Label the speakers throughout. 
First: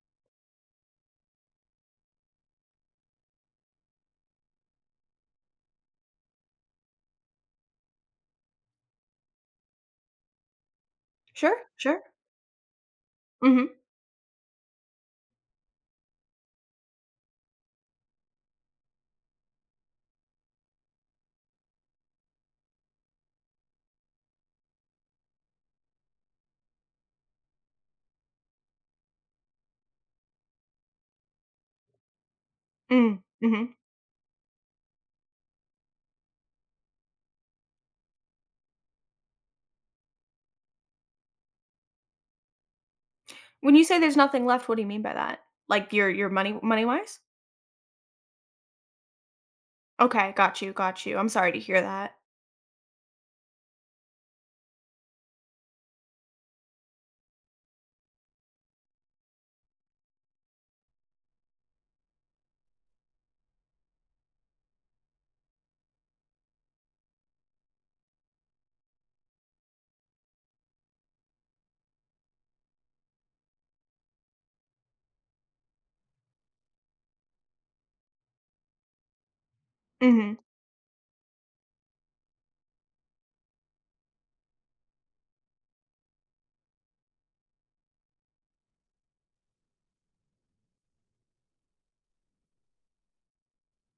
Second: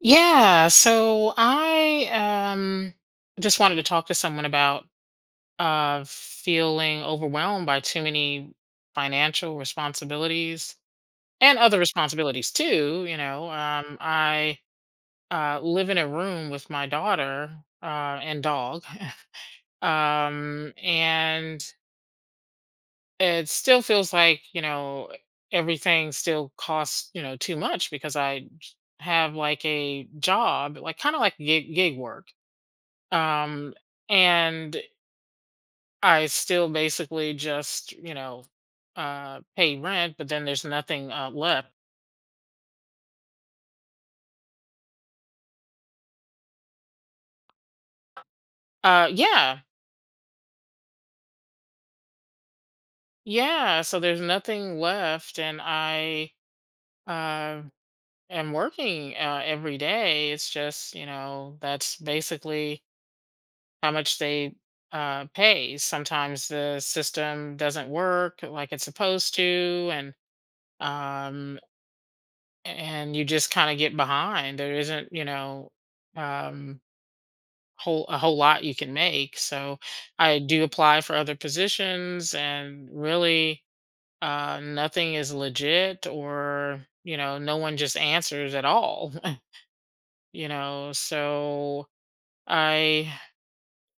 Speaker 1: Yeah, so I um just wanted to talk to someone about feeling overwhelmed by too many financial responsibilities
Speaker 2: Sure,
Speaker 1: and other
Speaker 2: sure.
Speaker 1: responsibilities too, you know.
Speaker 2: Mhm,
Speaker 1: I live in a room with my daughter and dog. And it still feels like, you know, everything still costs, too much because I have like a job, like kind of like gig work
Speaker 2: mm,
Speaker 1: um
Speaker 2: mhm.
Speaker 1: and I still basically just you know pay rent, but then there's nothing left.
Speaker 2: When you say there's nothing left, what do you mean by that? Like your money-wise?
Speaker 1: Yeah.
Speaker 2: Okay, got you, got you. I'm sorry to hear that.
Speaker 1: Yeah, so there's nothing left, and I uh am working every day. It's just, you know, that's basically how much they pay. Sometimes the system doesn't work like it's supposed to, and um you just kind of get behind. There isn't, you know, um whole a whole lot you can make. So
Speaker 2: Mhm.
Speaker 1: I do apply for other positions, and really nothing is legit, or, you know, no one just answers at all. So I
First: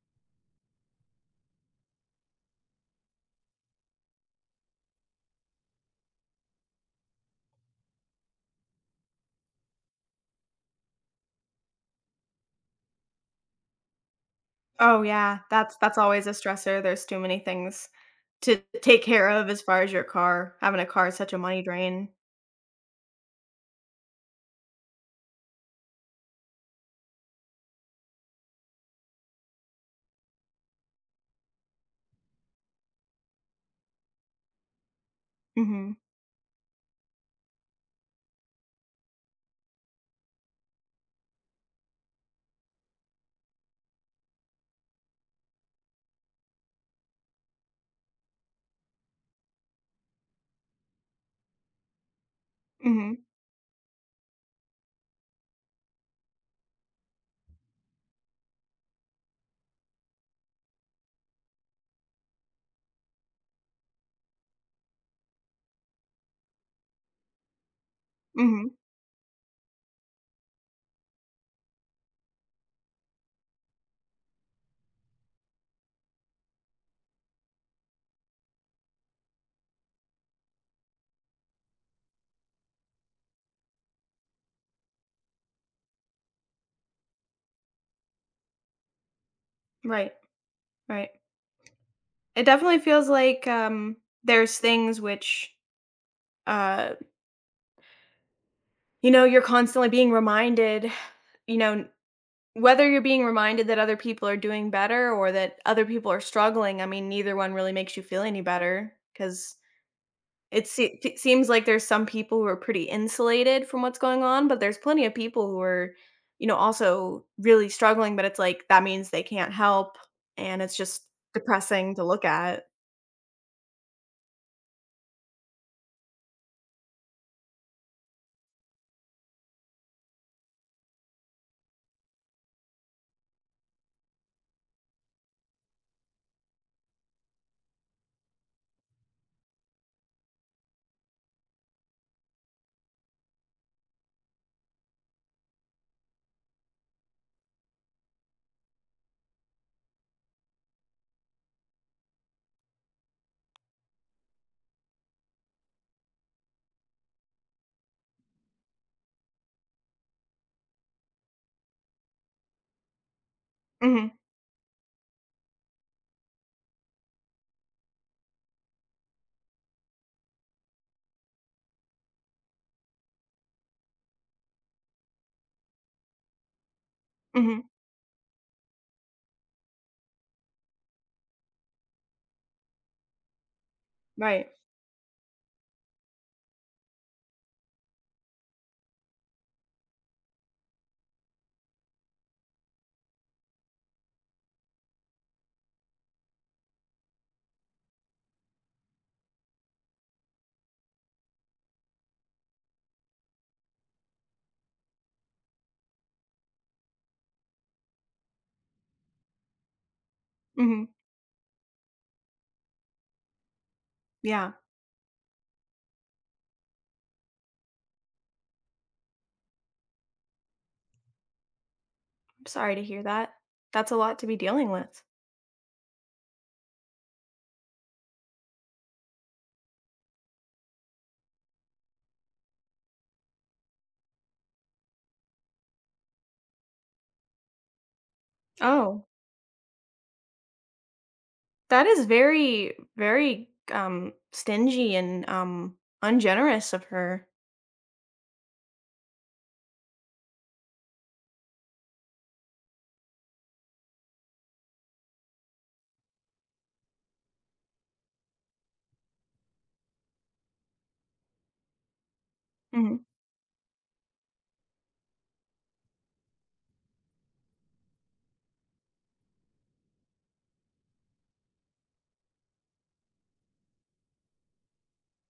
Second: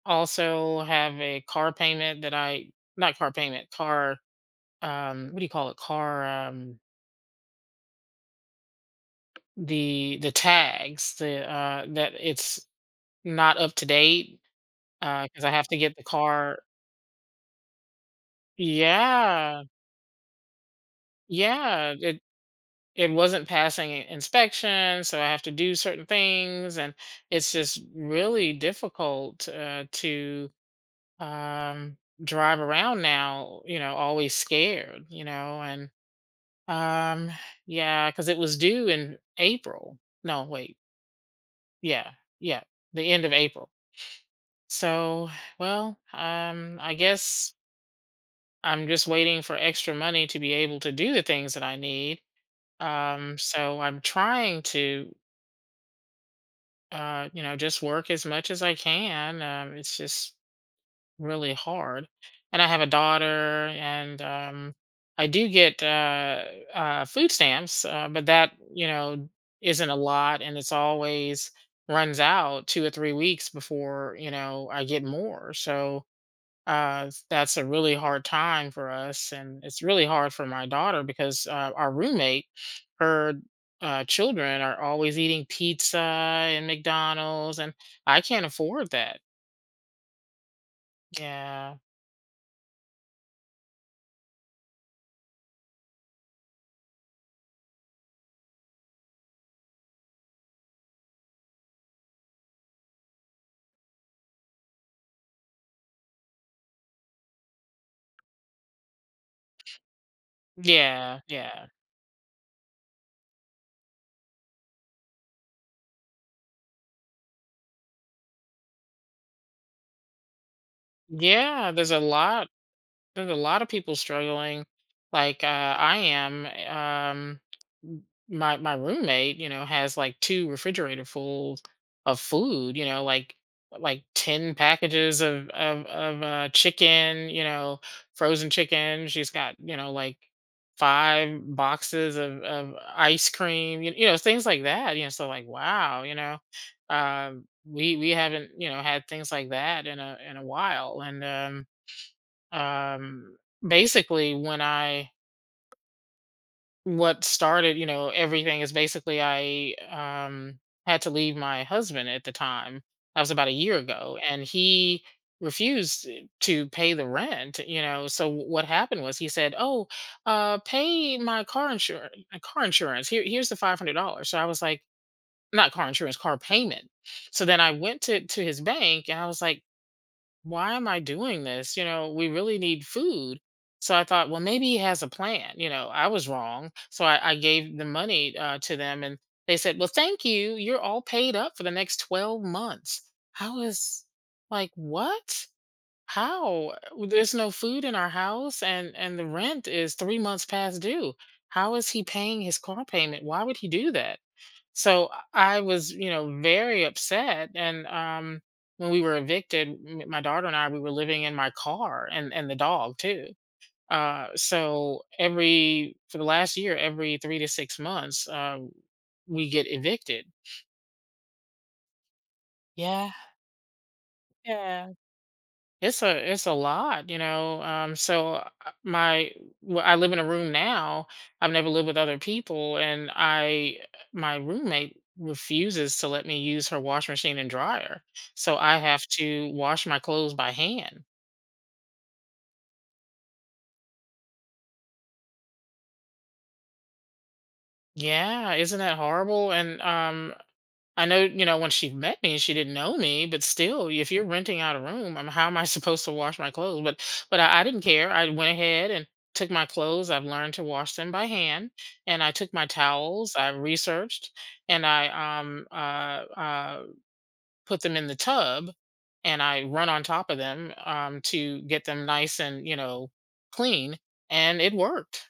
Speaker 1: also have a car payment that I not car payment, car, what do you call it, car, the tags the that it's not up to date
Speaker 2: Oh, yeah,
Speaker 1: because I have to
Speaker 2: that's
Speaker 1: get
Speaker 2: that's
Speaker 1: the
Speaker 2: always a
Speaker 1: car.
Speaker 2: stressor. There's too many things to take care of as
Speaker 1: Yeah.
Speaker 2: far as your car. Having a car is such a money
Speaker 1: Yeah,
Speaker 2: drain.
Speaker 1: it wasn't passing inspection, so I have to do certain things, and it's just really difficult, to um, drive around now. You know, always scared. You know. And
Speaker 2: Mhm,
Speaker 1: um, yeah, because it was due in April. No, wait, yeah, yeah, the end of April. So, well, I guess I'm just waiting for extra money to be able to do the things that I need.
Speaker 2: mhm,
Speaker 1: So I'm trying to you know, just work as much as I can. It's just really hard. And I have a daughter, and I do get food stamps, but that,
Speaker 2: mhm.
Speaker 1: you know, isn't a lot. And it's always runs out 2 or 3 weeks before, you know, I get more. So, that's a really hard time for us, and it's really hard for my daughter because our roommate, her children are always eating pizza and McDonald's, and I can't afford that.
Speaker 2: Right, right.
Speaker 1: Yeah,
Speaker 2: It definitely feels like, there's things which, uh, you're constantly being reminded, you know Whether you're being reminded that other people are doing better or that other people are struggling. I mean, neither one really makes you feel any better, because it
Speaker 1: yeah,
Speaker 2: seems like
Speaker 1: yeah,
Speaker 2: there's some people who are pretty insulated from what's going on, but there's plenty of people who are, also really struggling, but it's like that means they can't help, and it's just
Speaker 1: yeah.
Speaker 2: depressing to look at.
Speaker 1: There's a lot of people struggling, like, I am. M My roommate, you know, has, like, 2 refrigerator fulls of food, you know, like 10 packages of chicken, you know, frozen chicken. She's got, you know, like, 5 boxes of ice cream, you know, things like that, you know, so, like, wow, you know. We haven't, you know, had things like that in a while, and um basically when I what started, you know, everything is basically, I had to leave my husband at the time. That was about a year ago,
Speaker 2: Mhm.
Speaker 1: and he refused to pay the rent. You know, so what happened was he said, oh, pay my car insurance, here, here's the $500. So I was like, not car insurance, car payment. So then
Speaker 2: Mhm.
Speaker 1: I went to his bank, and I was like, why am I doing this? You know, we really need food. So I thought, well,
Speaker 2: Right.
Speaker 1: maybe he has a plan. You know, I was wrong. So I gave the money to them, and they said, well, thank you. You're all paid up for the next 12 months. I was like, what? How? There's no food in our house, and the rent is 3 months past due. How is he paying his car payment? Why would he do that? So I was, you know, very upset. And when we were evicted, my daughter and I, we
Speaker 2: Mhm.
Speaker 1: were living in my car, and the dog too.
Speaker 2: Yeah.
Speaker 1: So every for the last year, every 3 to 6 months, we get evicted.
Speaker 2: I'm sorry to hear
Speaker 1: Yeah.
Speaker 2: that. That's a lot to be dealing
Speaker 1: Yeah.
Speaker 2: with.
Speaker 1: It's a lot, you know. My I live in a room now. I've never lived with other people, and I my roommate refuses to let me use her washing machine and dryer. So I have
Speaker 2: Oh.
Speaker 1: to wash my clothes by hand.
Speaker 2: That is very, very, stingy and, ungenerous of her.
Speaker 1: Yeah, isn't that horrible? And I know, you know, when she met me, she didn't know me, but still, if you're renting out a room, how am I supposed to wash my clothes? But I didn't care. I went ahead and took my clothes. I've learned to wash them by hand, and I took my
Speaker 2: Mhm.
Speaker 1: towels. I researched, and I put them in the tub, and I run on top of them to get them nice and, you know, clean, and it worked.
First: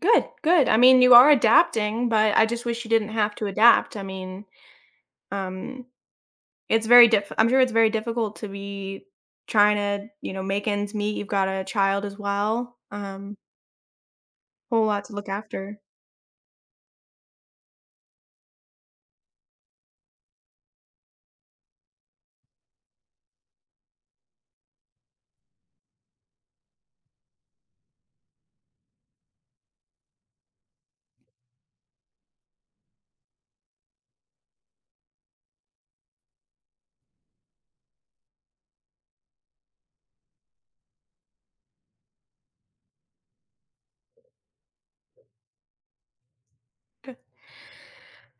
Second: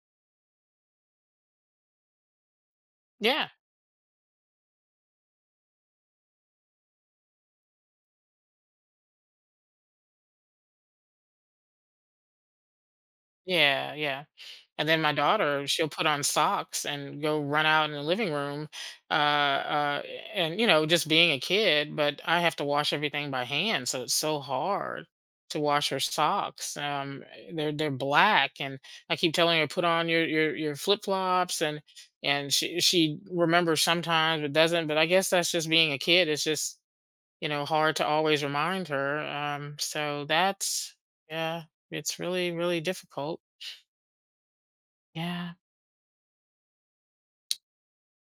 Speaker 2: Good, good. I mean, you are adapting, but I just wish you didn't have to
Speaker 1: Yeah,
Speaker 2: adapt. I mean, um, it's very diff I'm sure it's very difficult to be trying to, make ends meet. You've got a child as well,
Speaker 1: yeah, yeah.
Speaker 2: whole
Speaker 1: And then
Speaker 2: lot to
Speaker 1: my
Speaker 2: look
Speaker 1: daughter,
Speaker 2: after.
Speaker 1: she'll put on socks and go run out in the living room, uh, uh, and, you know, just being a kid. But I have to wash everything by hand, so it's so hard to wash her socks. They're black, and I keep telling her, put on your your flip flops, and she remembers sometimes but doesn't. But I guess that's just being a kid. It's just, you know, hard to always remind her. Yeah, it's really really difficult. Yeah.
Speaker 2: Good.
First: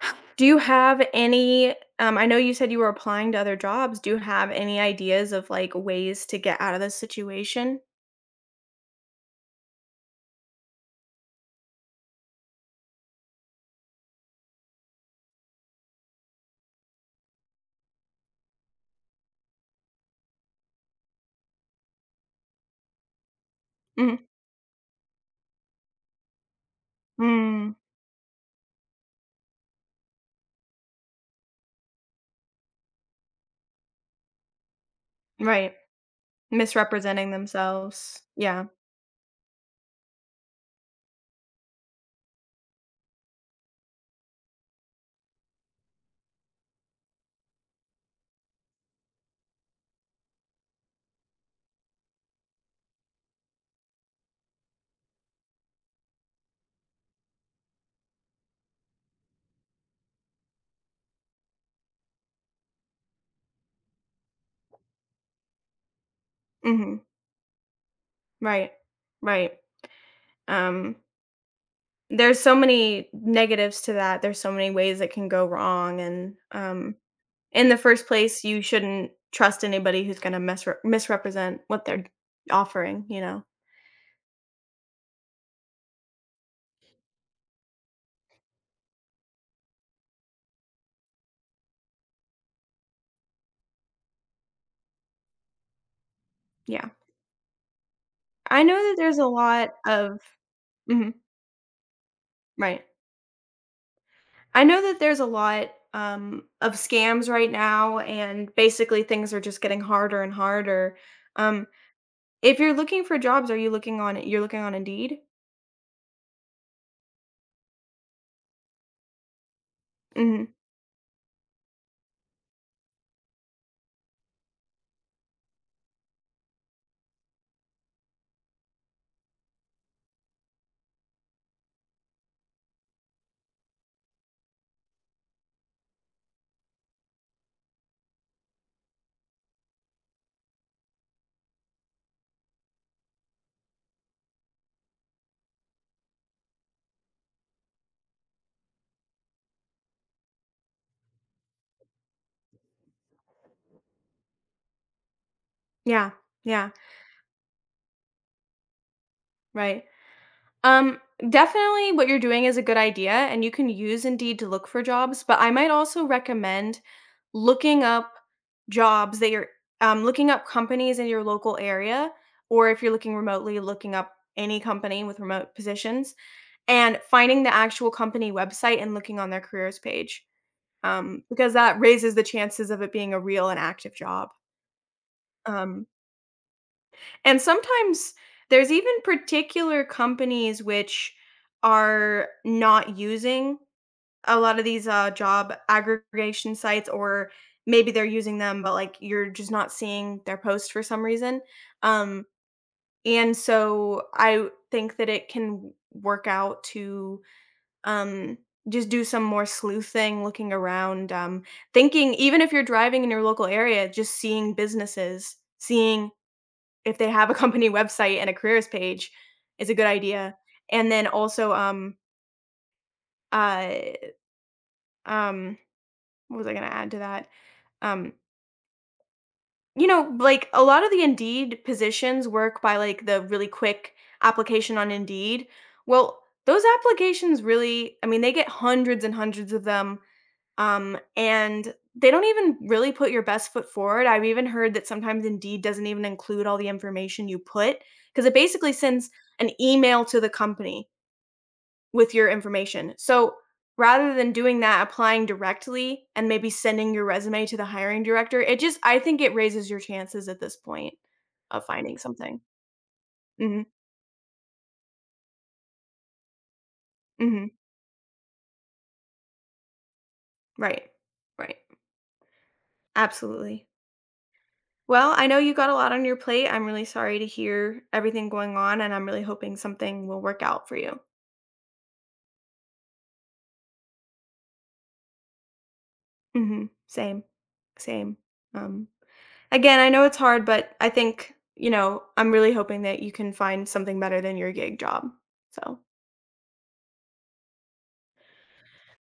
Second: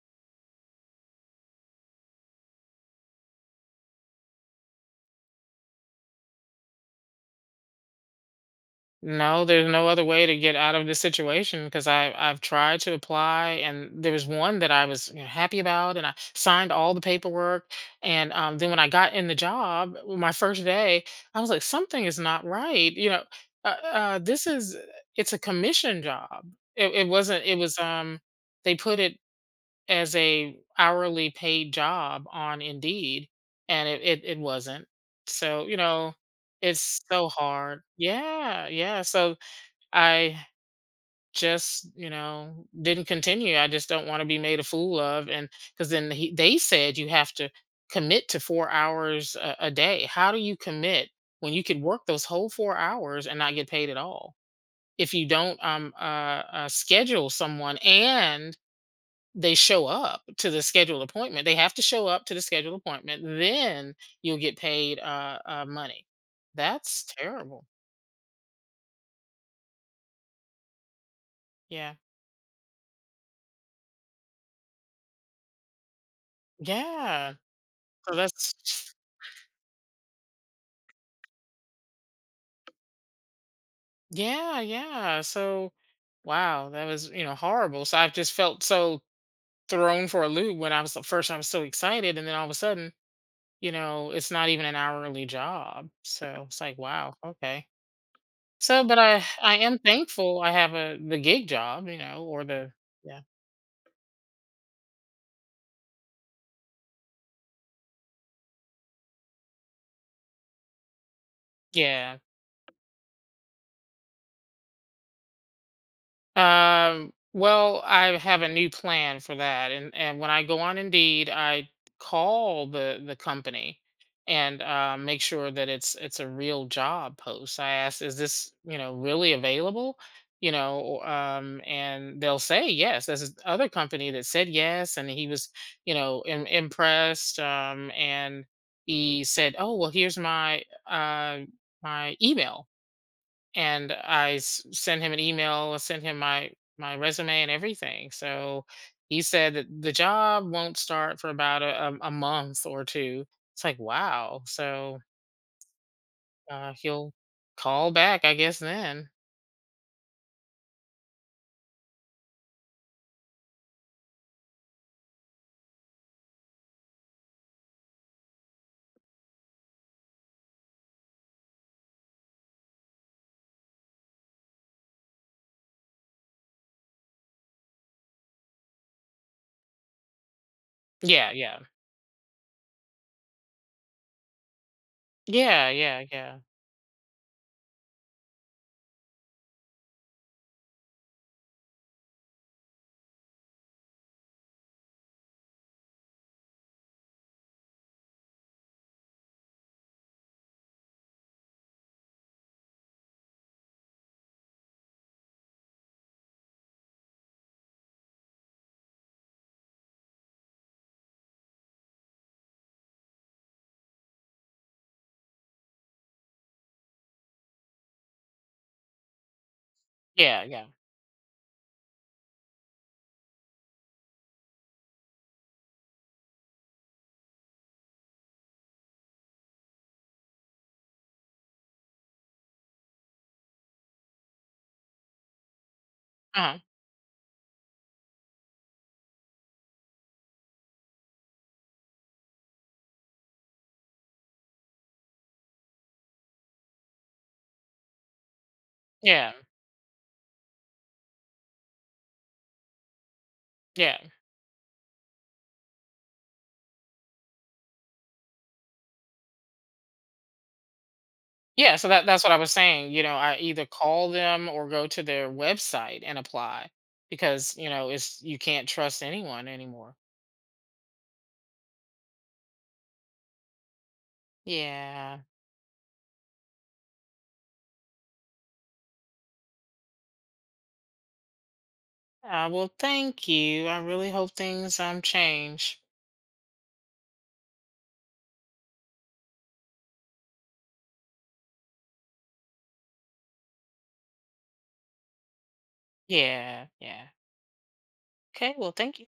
Speaker 2: Do you have any I know you said you were applying to other jobs. Do you have any ideas of, like, ways to get out of this situation?
Speaker 1: No, there's no other way to get out of this situation, because I've tried to apply, and there was one that I was, you know, happy about, and I signed all the paperwork. And then when I got in the job my first day, I was like, something is not right, you know. uh, uh,
Speaker 2: Mhm.
Speaker 1: this is it's a commission job. It wasn't. It
Speaker 2: Mm,
Speaker 1: was They put it as a hourly paid job on Indeed, and it wasn't. So,
Speaker 2: right.
Speaker 1: you know, it's so
Speaker 2: Misrepresenting
Speaker 1: hard.
Speaker 2: themselves. Yeah.
Speaker 1: Yeah, yeah. So I just, you know, didn't continue. I just don't want to be made a fool of. And because then they said you have to commit to 4 hours a day. How do you commit when you could work those whole 4 hours and not get paid at all? If you don't, schedule someone, and they show up to the scheduled appointment. They have to show up to the scheduled appointment. Then you'll get paid, money.
Speaker 2: Mhm.
Speaker 1: That's terrible.
Speaker 2: Right. Right. Um,
Speaker 1: Yeah.
Speaker 2: there's so many negatives to that. There's so many ways it can go wrong, and
Speaker 1: Yeah.
Speaker 2: in the first
Speaker 1: So
Speaker 2: place,
Speaker 1: that's,
Speaker 2: you shouldn't trust anybody who's going to misrepresent what they're offering.
Speaker 1: yeah. Yeah. So, wow, that was, you know, horrible. So I've just felt so thrown for a loop. When I was first, I was so excited. And then all of a sudden, you know, it's not even an hourly job. So it's like,
Speaker 2: Yeah.
Speaker 1: wow. Okay.
Speaker 2: I know
Speaker 1: So,
Speaker 2: that
Speaker 1: but
Speaker 2: there's
Speaker 1: I,
Speaker 2: a
Speaker 1: I
Speaker 2: lot
Speaker 1: am
Speaker 2: of.
Speaker 1: thankful I have
Speaker 2: Mhm.
Speaker 1: the gig job, you know, or the,
Speaker 2: Right.
Speaker 1: yeah.
Speaker 2: I know that there's a lot of scams right now, and basically things are just getting harder and harder. Um
Speaker 1: Yeah.
Speaker 2: If you're looking for jobs, are you looking on Indeed?
Speaker 1: Well, I have a new plan for that, and when I
Speaker 2: Mhm.
Speaker 1: go on Indeed, I call the company and make sure that it's a real job post. I ask, is this, you know, really available? You know, or and they'll say yes. There's this other company that said yes, and he was, you know, im impressed, and he said, oh, well, here's my my email. And I sent him an email, sent him my my resume and everything. So he said that the job won't start for about a month or two. It's like, wow. So
Speaker 2: Yeah. Yeah.
Speaker 1: he'll call back, I guess. Then
Speaker 2: Right. Um, Definitely what you're doing is a good idea, and you can use Indeed to look for jobs, but I might also recommend looking up jobs that you're companies in your local area, or if you're looking remotely, looking up any company with remote positions and finding the actual company website and looking on their careers page,
Speaker 1: yeah,
Speaker 2: because
Speaker 1: yeah,
Speaker 2: that raises the chances of it being a real and active job.
Speaker 1: yeah,
Speaker 2: Um
Speaker 1: yeah, yeah,
Speaker 2: And sometimes there's even particular companies which are not using a lot of these job aggregation sites, or maybe they're using them, but like you're just not seeing their post for some reason. Um, and so I think that it can work out to um, just do some more sleuthing, looking around, thinking, even if you're driving in your local area, just seeing businesses, seeing if they have a company website and a careers page, is a good idea.
Speaker 1: yeah, yeah,
Speaker 2: And then also, uh, um, what was I gonna add to that? Um, like a lot of the Indeed positions work by like the really quick application on Indeed. Well,
Speaker 1: uh-huh.
Speaker 2: those applications really, I mean, they get hundreds and hundreds of them. And they don't even really put your best foot forward. I've even heard that sometimes Indeed doesn't even include all the information you put, because it basically sends
Speaker 1: Yeah,
Speaker 2: an email to the company with your information. So
Speaker 1: yeah.
Speaker 2: rather than doing that, applying directly and maybe sending your resume to the hiring director, it just, I think it raises your chances at this point of
Speaker 1: Yeah, so
Speaker 2: finding
Speaker 1: that's what I
Speaker 2: something.
Speaker 1: was saying. You know, I
Speaker 2: Hmm.
Speaker 1: either call them or go to their website and apply, because,
Speaker 2: Hmm.
Speaker 1: you know, it's you can't trust anyone anymore.
Speaker 2: Right. Right. Absolutely. Well,
Speaker 1: Yeah.
Speaker 2: I know you got a lot on your plate. I'm really sorry to hear everything going on, and I'm really hoping something will work out for you.
Speaker 1: Ah, well, thank you. I really hope things change.
Speaker 2: Hmm. Same, same. Um, Again, I know it's hard, but I think you know. I'm really hoping that you can find something better than your gig job. So.
Speaker 1: Yeah, yeah. Okay, well, thank you.